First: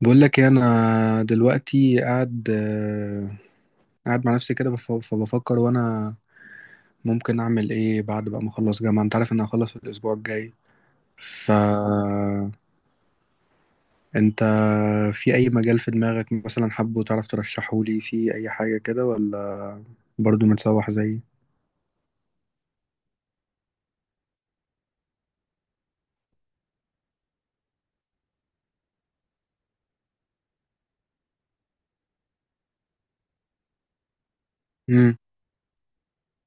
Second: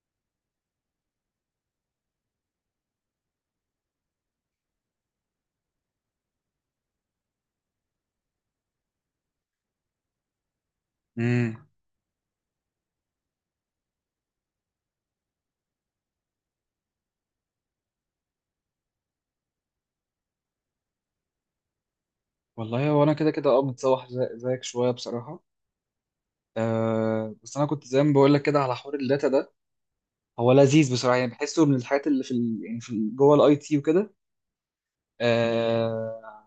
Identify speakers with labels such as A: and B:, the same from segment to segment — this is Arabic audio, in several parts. A: بقول لك ايه، انا دلوقتي قاعد مع نفسي كده فبفكر وانا ممكن اعمل ايه بعد بقى ما اخلص جامعة. انت عارف ان انا هخلص الاسبوع الجاي. ف
B: امم.
A: انت في اي مجال في دماغك مثلا حابه تعرف ترشحه لي في اي حاجة كده، ولا برضو متسوح زيي؟
B: والله هو انا كده كده اه متسوح زيك شويه بصراحه. أه بس انا كنت زي ما بقول لك كده على حوار الداتا ده، هو لذيذ بصراحه، يعني بحسه من الحاجات اللي في ال... يعني في ال- جوه الاي تي وكده.
A: امم.
B: أه،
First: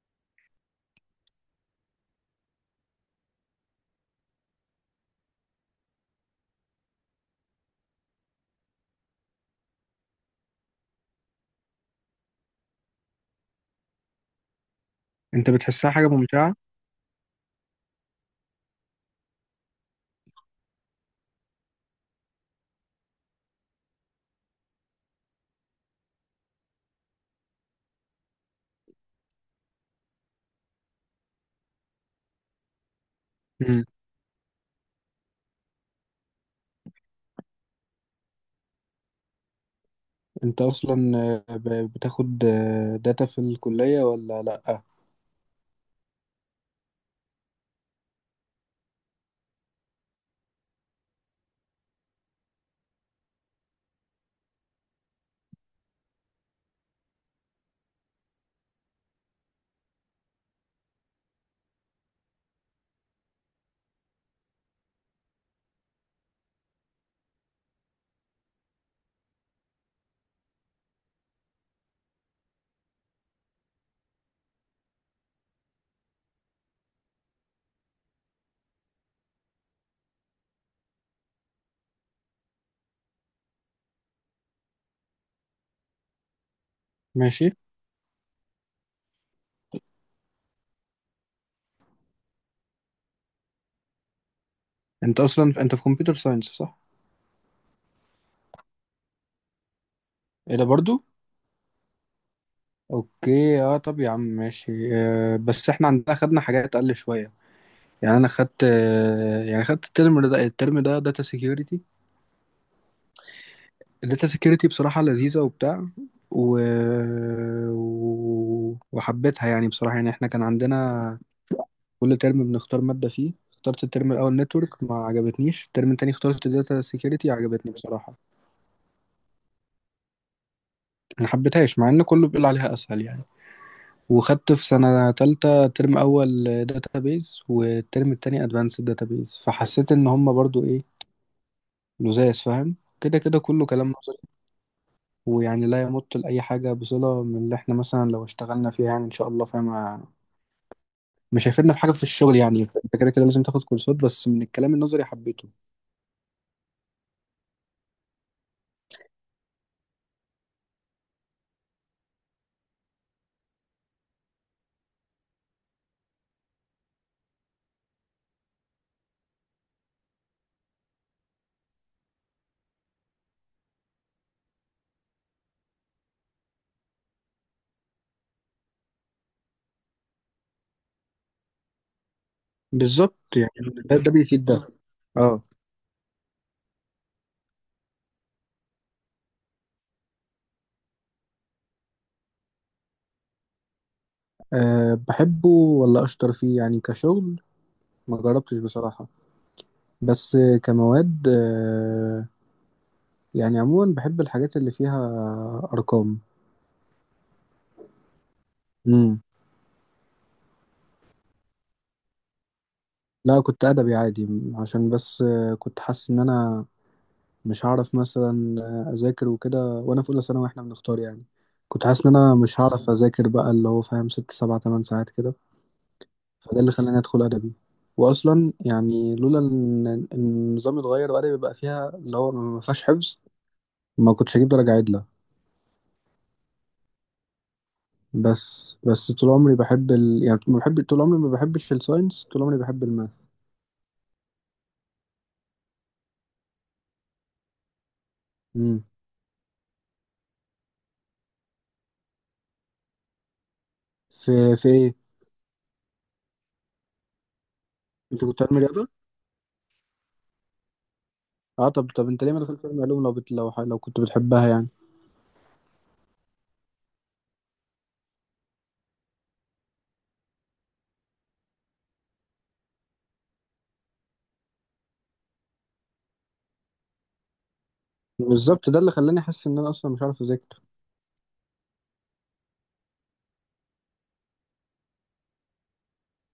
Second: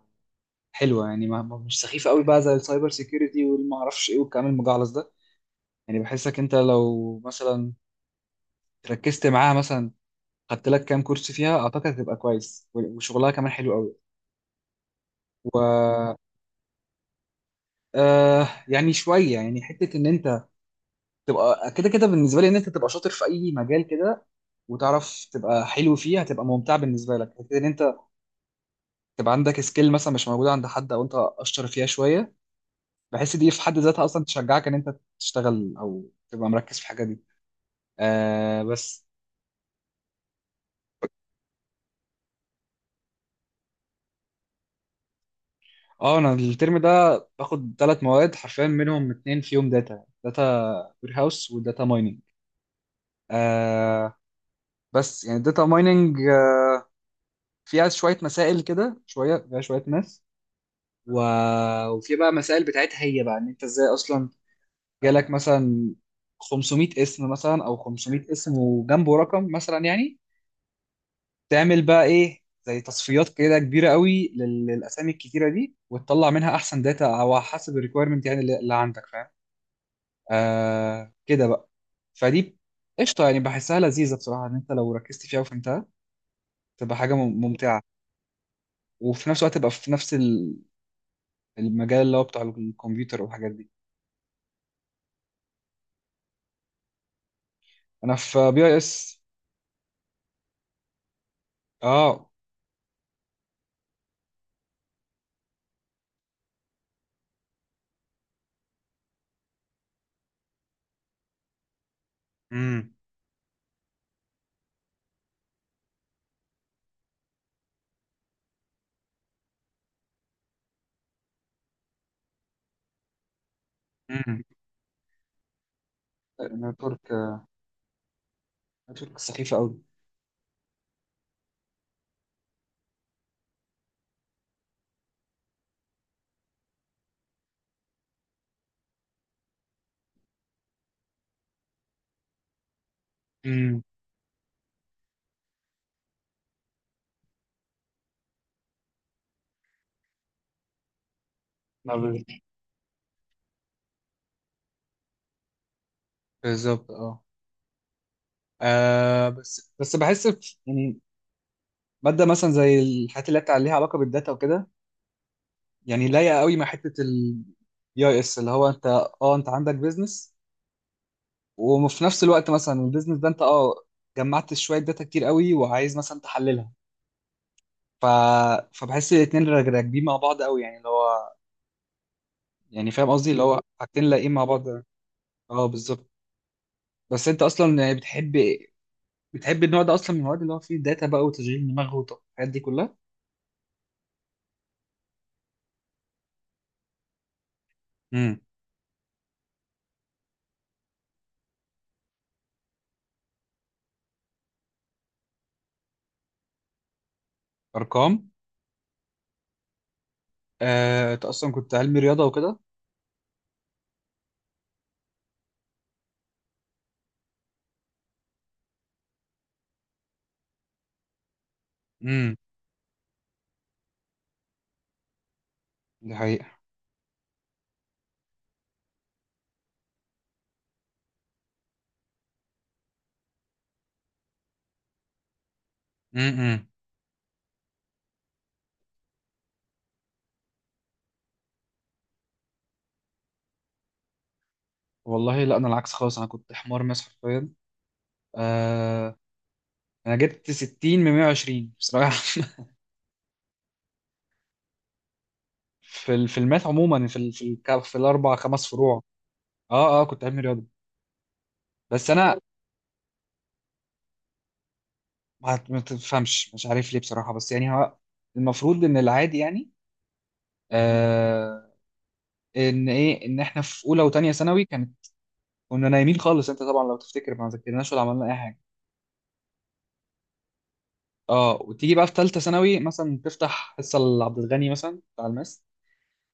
B: حلوه يعني، مش سخيفه قوي بقى زي السايبر سيكيورتي والما اعرفش ايه والكلام المجعلص ده. يعني بحسك انت لو مثلا ركزت معاها، مثلا خدت لك كام كورس فيها، اعتقد هتبقى كويس، وشغلها كمان حلو قوي.
A: انت بتحسها حاجة
B: و
A: ممتعة؟
B: أه يعني شويه، يعني حته ان انت تبقى كده كده بالنسبه لي ان انت تبقى شاطر في اي مجال كده وتعرف تبقى حلو فيه، هتبقى ممتع بالنسبه لك كده ان انت تبقى عندك سكيل مثلا مش موجوده عند حد او انت اشطر فيها شويه. بحس دي في حد
A: امم.
B: ذاتها اصلا تشجعك ان انت تشتغل او تبقى مركز في الحاجه دي. آه بس.
A: انت اصلا بتاخد داتا في الكلية ولا لا؟
B: اه انا الترم ده باخد ثلاث مواد، حرفيا منهم اتنين فيهم داتا: داتا وير هاوس وداتا مايننج. آه، بس يعني الداتا مايننج فيها شويه مسائل كده، شويه فيها شويه ماس، و... وفي بقى مسائل بتاعتها هي بقى ان انت ازاي اصلا جالك مثلا 500 اسم، مثلا او 500 اسم وجنبه رقم مثلا، يعني تعمل بقى ايه؟ زي تصفيات كده كبيره قوي للاسامي الكتيره دي، وتطلع منها احسن داتا او حسب الريكويرمنت يعني، اللي عندك، فاهم. آه كده بقى. فدي قشطه يعني، بحسها لذيذه بصراحه ان انت لو ركزت فيها وفهمتها تبقى حاجه
A: ماشي.
B: ممتعه، وفي نفس الوقت تبقى في نفس المجال اللي هو بتاع الكمبيوتر والحاجات دي.
A: انت اصلا في كمبيوتر ساينس، صح؟
B: انا في بي اي اس.
A: ايه ده برضو؟
B: اه.
A: اوكي. اه، طب يا عم ماشي، بس احنا عندنا خدنا حاجات اقل شويه. يعني انا خدت آه يعني خدت الترم ده داتا سيكيورتي.
B: امم.
A: الداتا سيكيورتي بصراحه لذيذه وبتاع، و... وحبيتها يعني بصراحه. يعني احنا كان عندنا كل ترم بنختار ماده فيه. اخترت الترم الاول
B: امم.
A: نتورك، ما عجبتنيش. الترم التاني اخترت
B: لأن
A: داتا
B: ترك،
A: سيكيورتي، عجبتني بصراحه.
B: ترك سخيفة أوي.
A: ما حبيتهاش مع ان كله بيقول عليها اسهل يعني. وخدت في سنة تالتة ترم أول داتابيز والترم التاني أدفانسد داتابيز، فحسيت إن هما برضو إيه، لزاز، فاهم كده كده كله
B: امم.
A: كلام نظري. ويعني لا يمت لأي حاجة بصلة من اللي إحنا مثلا لو اشتغلنا فيها، يعني إن شاء الله فاهم. مش هيفيدنا في حاجة
B: ما
A: في
B: بال-
A: الشغل، يعني أنت كده كده لازم تاخد كورسات. بس من الكلام النظري حبيته.
B: بالظبط اه. آه، بس بحس يعني مادة مثلا زي الحاجات اللي بتاع ليها علاقة بالداتا وكده، يعني لايقة قوي مع حتة ال اي اس، اللي هو انت اه انت عندك بيزنس وفي نفس الوقت مثلا البيزنس ده انت اه جمعت شوية داتا كتير قوي وعايز مثلا تحللها، ف... فبحس الاتنين راكبين مع بعض قوي، يعني اللي هو، يعني فاهم
A: بالظبط
B: قصدي، اللي
A: يعني.
B: هو
A: ده
B: حاجتين
A: ده
B: لايقين مع
A: بيفيد
B: بعض.
A: ده. اه.
B: اه بالظبط. بس انت اصلا يعني بتحب النوع ده اصلا من المواد اللي هو فيه داتا بقى وتشغيل دماغ والحاجات دي كلها؟
A: أه بحبه، ولا أشطر فيه يعني كشغل، ما
B: امم،
A: جربتش بصراحة. بس كمواد، يعني عموما بحب الحاجات اللي فيها ارقام.
B: ارقام.
A: امم.
B: آه، انت اصلا كنت علمي رياضه وكده؟
A: لا، كنت ادبي عادي. عشان بس كنت حاسس ان انا مش هعرف مثلا اذاكر وكده وانا في اولى ثانوي واحنا بنختار يعني. كنت حاسس ان
B: امم.
A: انا مش هعرف اذاكر بقى، اللي هو فاهم ست سبع تمن ساعات كده.
B: دي حقيقه.
A: فده اللي خلاني ادخل ادبي. واصلا يعني لولا إن النظام اتغير وادبي بقى فيها اللي هو ما فيهاش حفظ، ما كنتش هجيب درجه عدله.
B: امم.
A: بس طول عمري بحب يعني ما بحب، طول عمري ما بحبش الساينس، طول عمري بحب الماث.
B: والله لا انا العكس خالص، انا كنت حمار ماس حرفيا. آه، انا جبت 60 من 120 بصراحه.
A: في في ايه؟
B: في الماث عموما، في ال- في الك- في
A: انت
B: الاربع
A: كنت علمي
B: خمس
A: رياضه؟
B: فروع. اه اه كنت علمي رياضه.
A: اه، طب
B: بس
A: انت ليه
B: انا
A: ما دخلتش علمي علوم، لو بت... لو ح... لو كنت بتحبها يعني؟
B: ما تفهمش مش عارف ليه بصراحه، بس يعني هو المفروض ان العادي، يعني ان ايه، ان احنا في اولى وتانية ثانوي كانت، كنا نايمين خالص، انت طبعا لو تفتكر ما ذاكرناش ولا عملنا اي حاجه.
A: بالظبط، ده اللي خلاني احس ان انا اصلا مش عارف اذاكر.
B: اه، وتيجي بقى في ثالثه ثانوي مثلا، تفتح حصه لعبد الغني مثلا بتاع الماس،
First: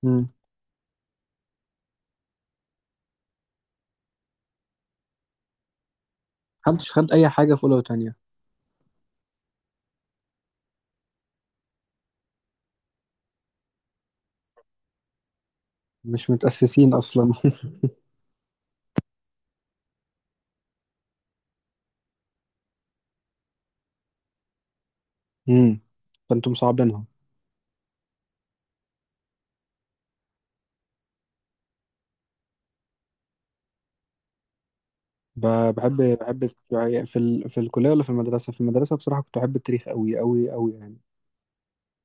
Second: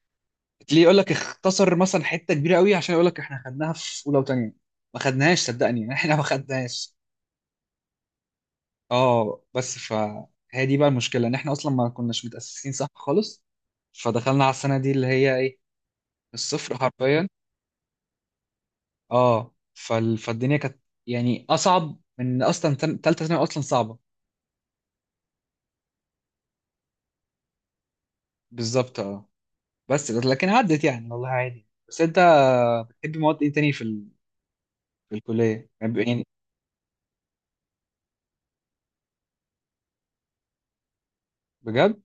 A: امم.
B: تلاقيه يقول لك اختصر مثلا حته كبيره قوي عشان يقول لك احنا خدناها في اولى وتانية. ما خدناهاش صدقني، احنا ما
A: محدش
B: خدناهاش.
A: خد اي حاجه في اولى وتانية.
B: اه، بس فهي دي بقى المشكله، ان احنا اصلا ما كناش متاسسين صح خالص، فدخلنا على السنه دي اللي هي ايه،
A: مش
B: الصفر
A: متاسسين
B: حرفيا.
A: اصلا.
B: اه فالدنيا كانت يعني اصعب من اصلا تالتة ثانوي اصلا صعبه.
A: امم. فانتم مصعبينها.
B: بالظبط اه. بس لكن عدت يعني، والله عادي. بس انت بتحب مواد ايه تاني في في
A: ب...
B: الكليه يعني
A: بحب
B: يعني؟
A: بحب في الكليه ولا في المدرسه؟ في المدرسه بصراحه كنت بحب التاريخ قوي قوي قوي يعني.
B: بجد؟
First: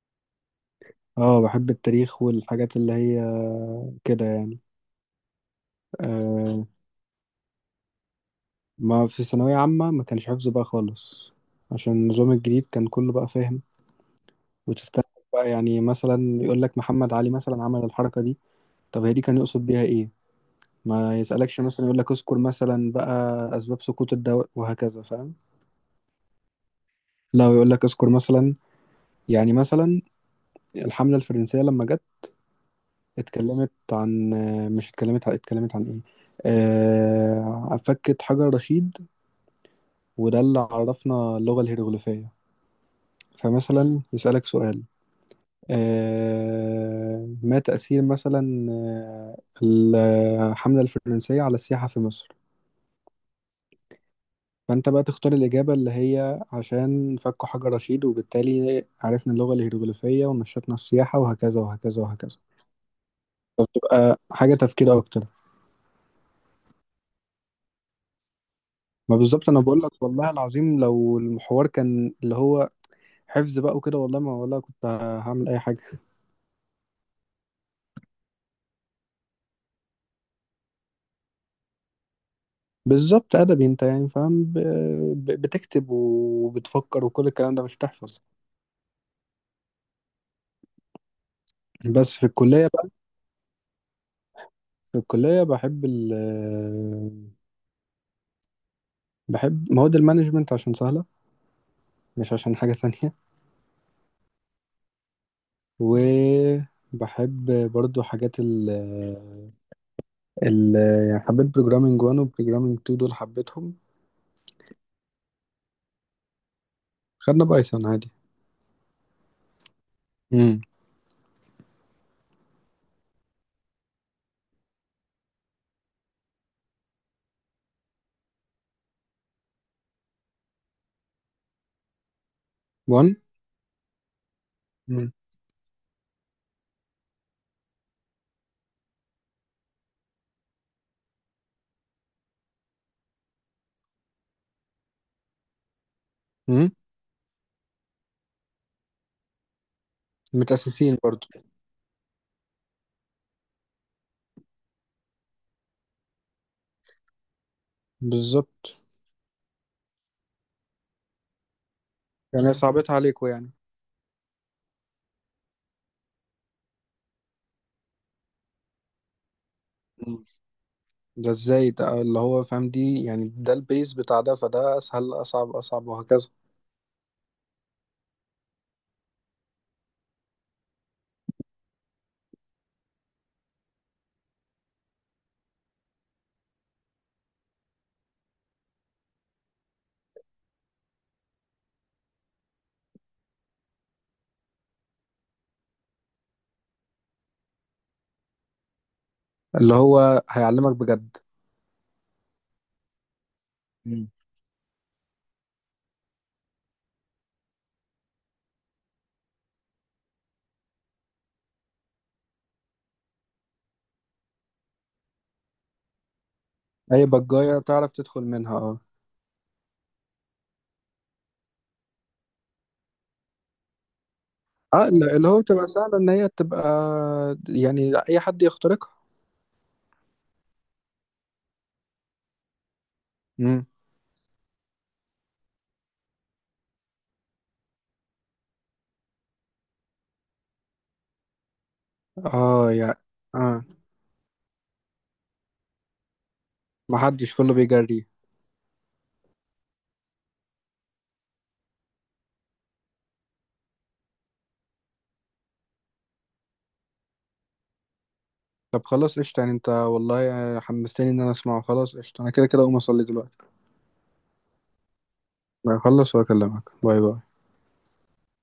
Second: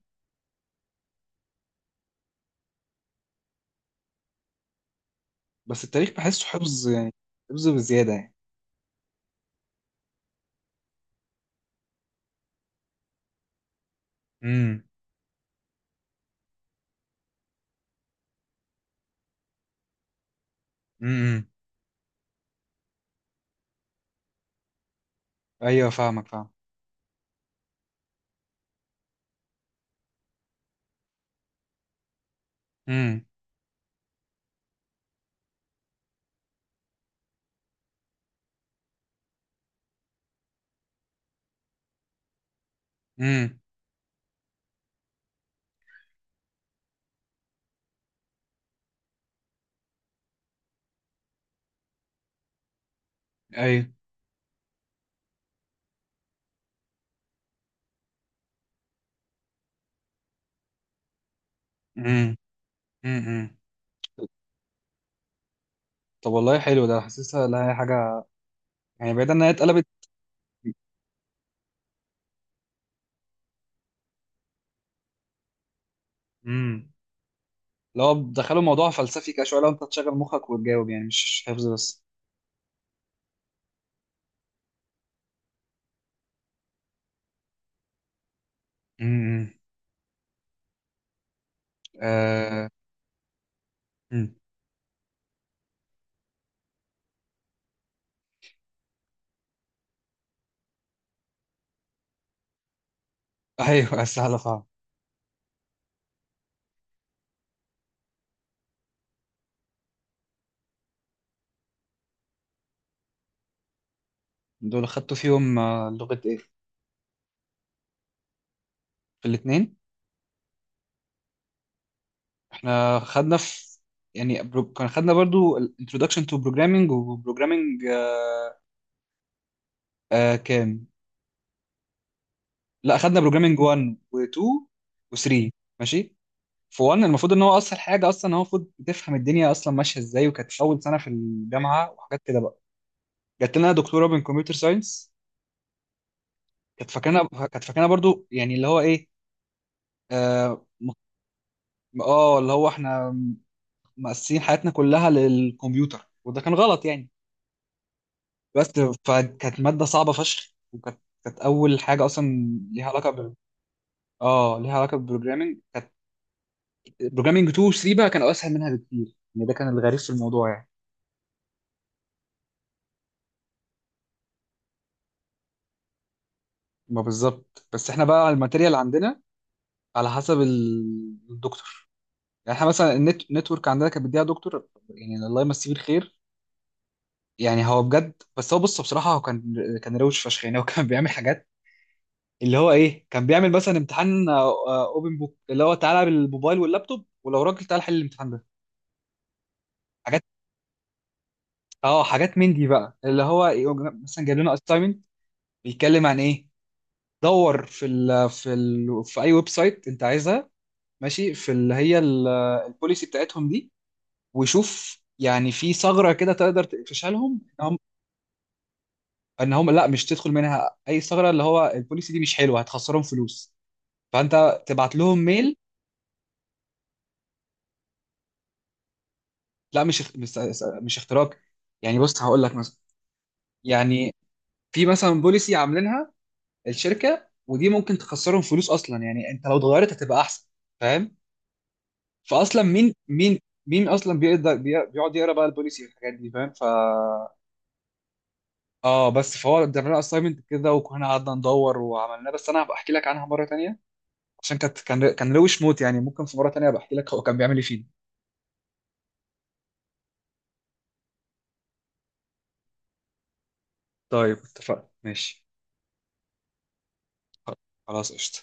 A: اه، بحب التاريخ والحاجات اللي هي كده يعني.
B: بس التاريخ بحسه
A: آه.
B: حفظ يعني، حفظ بزياده يعني.
A: ما في ثانويه عامه ما كانش حفظ بقى خالص. عشان النظام الجديد كان كله بقى فاهم.
B: امم.
A: وتستنى بقى يعني، مثلا يقول لك محمد علي مثلا عمل الحركة دي. طب هي دي كان يقصد بيها ايه؟ ما
B: امم.
A: يسألكش مثلا يقول لك اذكر مثلا بقى اسباب سقوط الدواء وهكذا فاهم.
B: ايوه فاهمك، فاهم.
A: لا، ويقول لك اذكر مثلا، يعني مثلا الحملة الفرنسية لما جت،
B: امم.
A: اتكلمت عن مش اتكلمت عن ايه، فكت حجر رشيد، وده اللي عرفنا اللغة الهيروغليفية.
B: امم.
A: فمثلا يسألك سؤال، ما تأثير مثلا الحملة الفرنسية على السياحة في مصر؟
B: ايوه.
A: فأنت بقى تختار الإجابة اللي هي عشان فكوا حجر رشيد، وبالتالي عرفنا اللغة الهيروغليفية ونشطنا السياحة وهكذا وهكذا
B: امم.
A: وهكذا.
B: امم.
A: تبقى حاجة تفكير أكتر.
B: طب والله حلو ده، حاسسها لها حاجه يعني
A: ما
B: بعيد
A: بالظبط،
B: انها
A: أنا بقول
B: اتقلبت.
A: لك والله العظيم، لو المحور كان اللي هو حفظ بقى وكده، والله ما والله كنت هعمل أي حاجة.
B: امم. لو دخلوا موضوع فلسفي كده شويه، لو انت تشغل مخك وتجاوب يعني مش حفظ بس.
A: بالظبط، أدبي أنت يعني فاهم، بتكتب وبتفكر وكل الكلام ده مش بتحفظ.
B: امم.
A: بس في
B: آه.
A: الكلية.
B: مم.
A: في الكلية بحب بحب مواد المانجمنت عشان سهلة، مش عشان حاجة تانية.
B: ايوه سهله فاهم.
A: وبحب برضو حاجات ال ال يعني حبيت بروجرامينج 1 وبروجرامينج 2، دول حبيتهم.
B: دول خدتوا فيهم آه، لغة ايه؟
A: خدنا بايثون عادي.
B: في الاتنين؟
A: امم.
B: احنا خدنا في يعني كان خدنا برضو ال- Introduction to Programming و Programming آه كام؟ لا
A: 1.
B: خدنا Programming 1 و2
A: امم.
B: و3، ماشي؟ في 1 المفروض ان هو اسهل حاجة اصلا، هو المفروض تفهم الدنيا اصلا ماشية ازاي، وكانت اول سنة في الجامعة وحاجات كده بقى. جات لنا دكتورة من كمبيوتر ساينس،
A: أمم.
B: كانت فاكرنا برضو يعني اللي هو ايه، اه م-
A: متأسسين برضو.
B: آه، اللي هو احنا مقسمين حياتنا كلها للكمبيوتر، وده كان غلط يعني. بس
A: بالظبط.
B: فكانت مادة صعبة فشخ، وكانت أول حاجة أصلا
A: يعني
B: ليها
A: صعبتها
B: علاقة
A: عليكم
B: ب
A: يعني؟
B: اه ليها علاقة بالبروجرامينج. كانت بروجرامينج 2 و 3 بقى كانوا أسهل منها بكتير يعني، ده كان الغريب في
A: أمم.
B: الموضوع يعني.
A: ده ازاي؟ ده اللي هو فاهم دي يعني، ده البيز بتاع ده، فده اسهل، اصعب اصعب وهكذا.
B: ما بالظبط، بس احنا بقى الماتيريال عندنا على حسب الدكتور يعني. احنا مثلا النت نتورك عندنا كانت بيديها دكتور، يعني الله يمسيه بالخير، يعني هو بجد، بس هو بص بصراحة هو كان روش فشخ يعني. هو كان بيعمل حاجات، اللي هو ايه، كان بيعمل مثلا امتحان اوبن بوك اللي هو تعالى بالموبايل واللابتوب، ولو راجل تعالى حل الامتحان ده.
A: اللي
B: حاجات،
A: هو هيعلمك بجد.
B: اه حاجات من دي بقى، اللي هو مثلا جايب لنا اساينمنت، بيتكلم عن ايه، دور في اي ويب سايت انت عايزها، ماشي، في اللي هي البوليسي بتاعتهم دي، وشوف يعني في ثغره كده تقدر
A: اي
B: تقفشها لهم،
A: بجاية
B: ان هم
A: تعرف تدخل منها، اه.
B: لا، مش تدخل منها اي ثغره، اللي هو البوليسي دي مش حلوه، هتخسرهم فلوس، فانت
A: اه،
B: تبعت لهم
A: اللي هو
B: ميل.
A: بتبقى سهلة ان هي تبقى، يعني اي حد يخترقها.
B: لا مش مش اختراق. يعني بص هقول لك مثلا،
A: امم.
B: يعني في مثلا بوليسي عاملينها الشركه ودي ممكن تخسرهم فلوس اصلا، يعني انت لو اتغيرت هتبقى احسن، فاهم؟ فاصلا
A: اه
B: مين،
A: يعني،
B: مين
A: اه.
B: مين اصلا بيقدر بيقعد يقرا بقى البوليسي والحاجات دي، فاهم؟ ف
A: ما حدش، كله بيجري.
B: اه بس فهو ادالنا اسايمنت كده وكنا قعدنا ندور وعملناه، بس انا هبقى احكي لك عنها مره تانية عشان كانت، كان روش موت يعني، ممكن في مره تانية ابقى احكي لك هو كان بيعمل ايه فينا.
A: طب خلاص قشطة يعني، انت والله حمستني ان انا اسمعه. خلاص قشطة، انا كده كده اقوم اصلي دلوقتي.
B: طيب اتفقنا، ماشي.
A: هخلص واكلمك. باي باي.
B: خلاص قشطه.